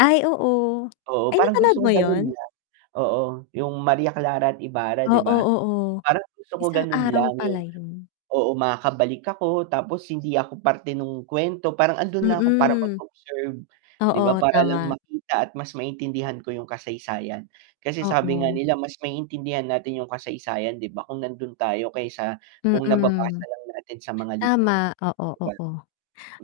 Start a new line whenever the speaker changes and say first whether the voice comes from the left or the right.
left: Ay, oo.
right: Oo,
left: Ay,
right: parang
left: napanood
right: gusto ko
left: mo
right: ganun
left: ‘yon?
right: lang. Oo, yung Maria Clara at Ibarra 'di
left: Oo,
right: ba?
left: oo.
right: Parang gusto ko
left: Isang
right: ganun
left: aral
right: lang
left: pala
right: yung
left: ‘yon.
right: oo makakabalik ako, tapos hindi ako parte nung kuwento, parang andun lang ako para
left: Mm.
right: mag-observe, 'di ba
left: Oo,
right: para lang
left: tama.
right: makita at mas maintindihan ko yung kasaysayan. Kasi sabi nga
left: Oo.
right: nila mas maiintindihan natin yung kasaysayan 'di ba, kung nandun tayo kaysa kung
left: Mm.
right: nababasa lang natin sa mga libro,
left: Tama, oo,
right: 'di ba.
left: oo.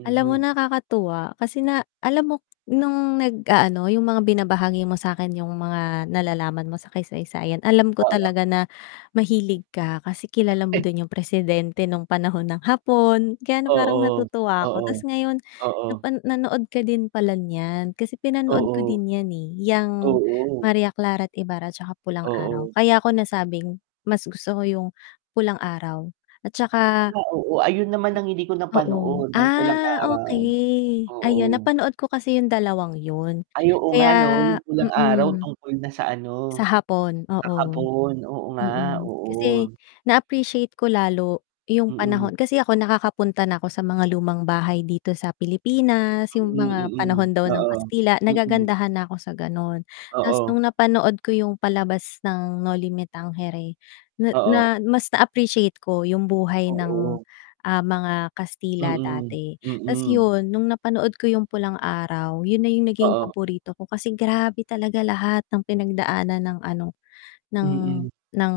left: Alam mo nakakatuwa, kasi na alam mo nung nag-aano, yung mga binabahagi mo sa'kin yung
right: Mm.
left: mga nalalaman mo sa kaysaysayan, alam ko
right: Oo.
left: talaga na mahilig ka kasi kilala mo din yung presidente nung panahon ng Hapon, kaya ano parang
right: Oo.
left: natutuwa ako,
right: Oo.
left: ta's ngayon
right: Oo.
left: napa nanood ka din pala niyan, kasi pinanood ko
right: Oo.
left: din yan, eh, yang
right: Oo.
left: Maria Clara at Ibarra, tsaka Pulang Araw,
right: Oo.
left: kaya ko nasabing mas gusto ko yung Pulang Araw at
right: Ah,
left: tsaka
right: oo. Ayun naman ang hindi ko
left: oo,
right: napanood yung Pulang
left: ah,
right: Araw.
left: okey. Ayun,
right: Oo.
left: napanood ko kasi yung dalawang yun,
right: Ay oo nga 'no,
left: kaya
right: yung Pulang Araw
left: mm.
right: tungkol na sa
left: Sa
right: ano
left: hapon,
right: sa
left: oo.
right: Hapon. Oo nga,
left: Mm, kasi
right: oo.
left: na-appreciate ko lalo yung
right: Mm.
left: panahon kasi ako nakakapunta na ako sa mga lumang bahay dito sa Pilipinas, yung
right: Mm,
left: mga
right: mm.
left: panahon daw ng
right: Oo.
left: Kastila,
right: Mm.
left: nagagandahan na ako sa gano’n. Ta's nung
right: Oo.
left: napanood ko yung palabas ng Noli Me Tangere, na na
right: Oo.
left: mas na-appreciate ko yung buhay ng,
right: Oo.
left: ah, mga Kastila
right: Mm,
left: dati. Ta’s
right: mm.
left: yun, nung napanood ko yung Pulang Araw, yun na yung naging
right: Oo.
left: paborito ko kasi grabe talaga lahat ng pinagdaanan ng ano, ng
right: Mhm.
left: ng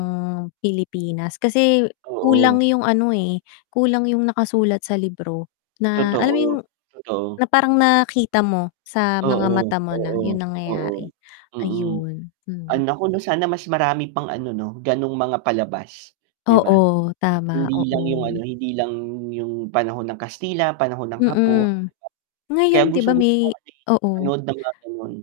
left: Pilipinas kasi kulang
right: Oo.
left: yung ano, eh, kulang yung nakasulat sa libro, na alam mo yung
right: Totoo, totoo.
left: na parang nakita mo sa mga
right: Oo,
left: mata mo na
right: oo,
left: yung
right: oo,
left: nangyayari.
right: mm.
left: Ayun,
right: Ah,
left: hmm.
right: nako ‘no, sana mas marami pang ano 'no, gano’ng mga palabas, 'di ba.
left: Oo, tama,
right: Hindi lang yung ano,
left: oo.
right: hindi lang yung panahon ng Kastila, panahon ng Hapon, ’di ba.
left: Mm,
right: Kaya
left: ngayon 'di ba
right: gustong-gusto ko
left: may
right: kasi
left: oo.
right: manood ng mga gano’n.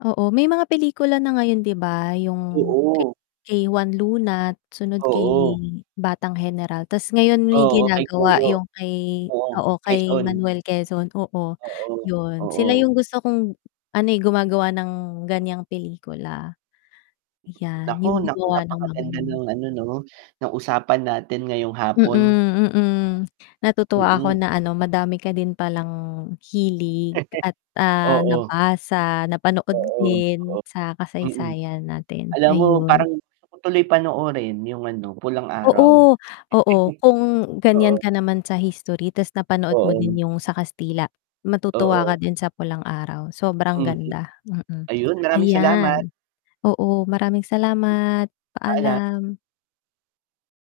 left: Oo. May mga pelikula na ngayon 'di ba, yung kay
right: Oo.
left: kay Juan Luna, sunod kay
right: Oo.
left: Batang Heneral, ta's ngayon may
right: Oo, kay
left: ginagawa
right: Goyo.
left: yung kay
right: Oo,
left: oo, kay
right: Quezon.
left: Manuel Quezon. Oo,
right: Oo,
left: ‘yon. Sila
right: oo.
left: yung gusto kong ano, eh, gumagawa ng ganiyang pelikula. Yan,
right: Naku,
left: yung
right: naku,
left: gumawa ng mga
right: napakaganda
left: yun.
right: ng ano 'no, ng usapan natin ngayong
left: Mm,
right: hapon.
left: mm. Natutuwa ako
right: Mm.
left: na ano madami ka din palang hilig, at, ah,
right: Oo.
left: nabasa, napanood
right: Oo,
left: din, sa
right: oo. Mm.
left: kasaysayan natin,
right: Alam mo
left: ayun.
right: parang gusto ko tuloy panoorin yung ano, Pulang Araw.
left: Oo, oo. Kung ganiyan
right: Oo.
left: ka naman sa history ta's napanood mo
right: Oo.
left: din yung sa Kastila, matutuwa
right: Oo.
left: ka din sa Pulang Araw. Sobrang
right: Mhm.
left: ganda, mm.
right: Ayun, maraming salamat.
left: Ayan, oo maraming
right: Mhm.
left: salamat,
right: Paalam.
left: paalam.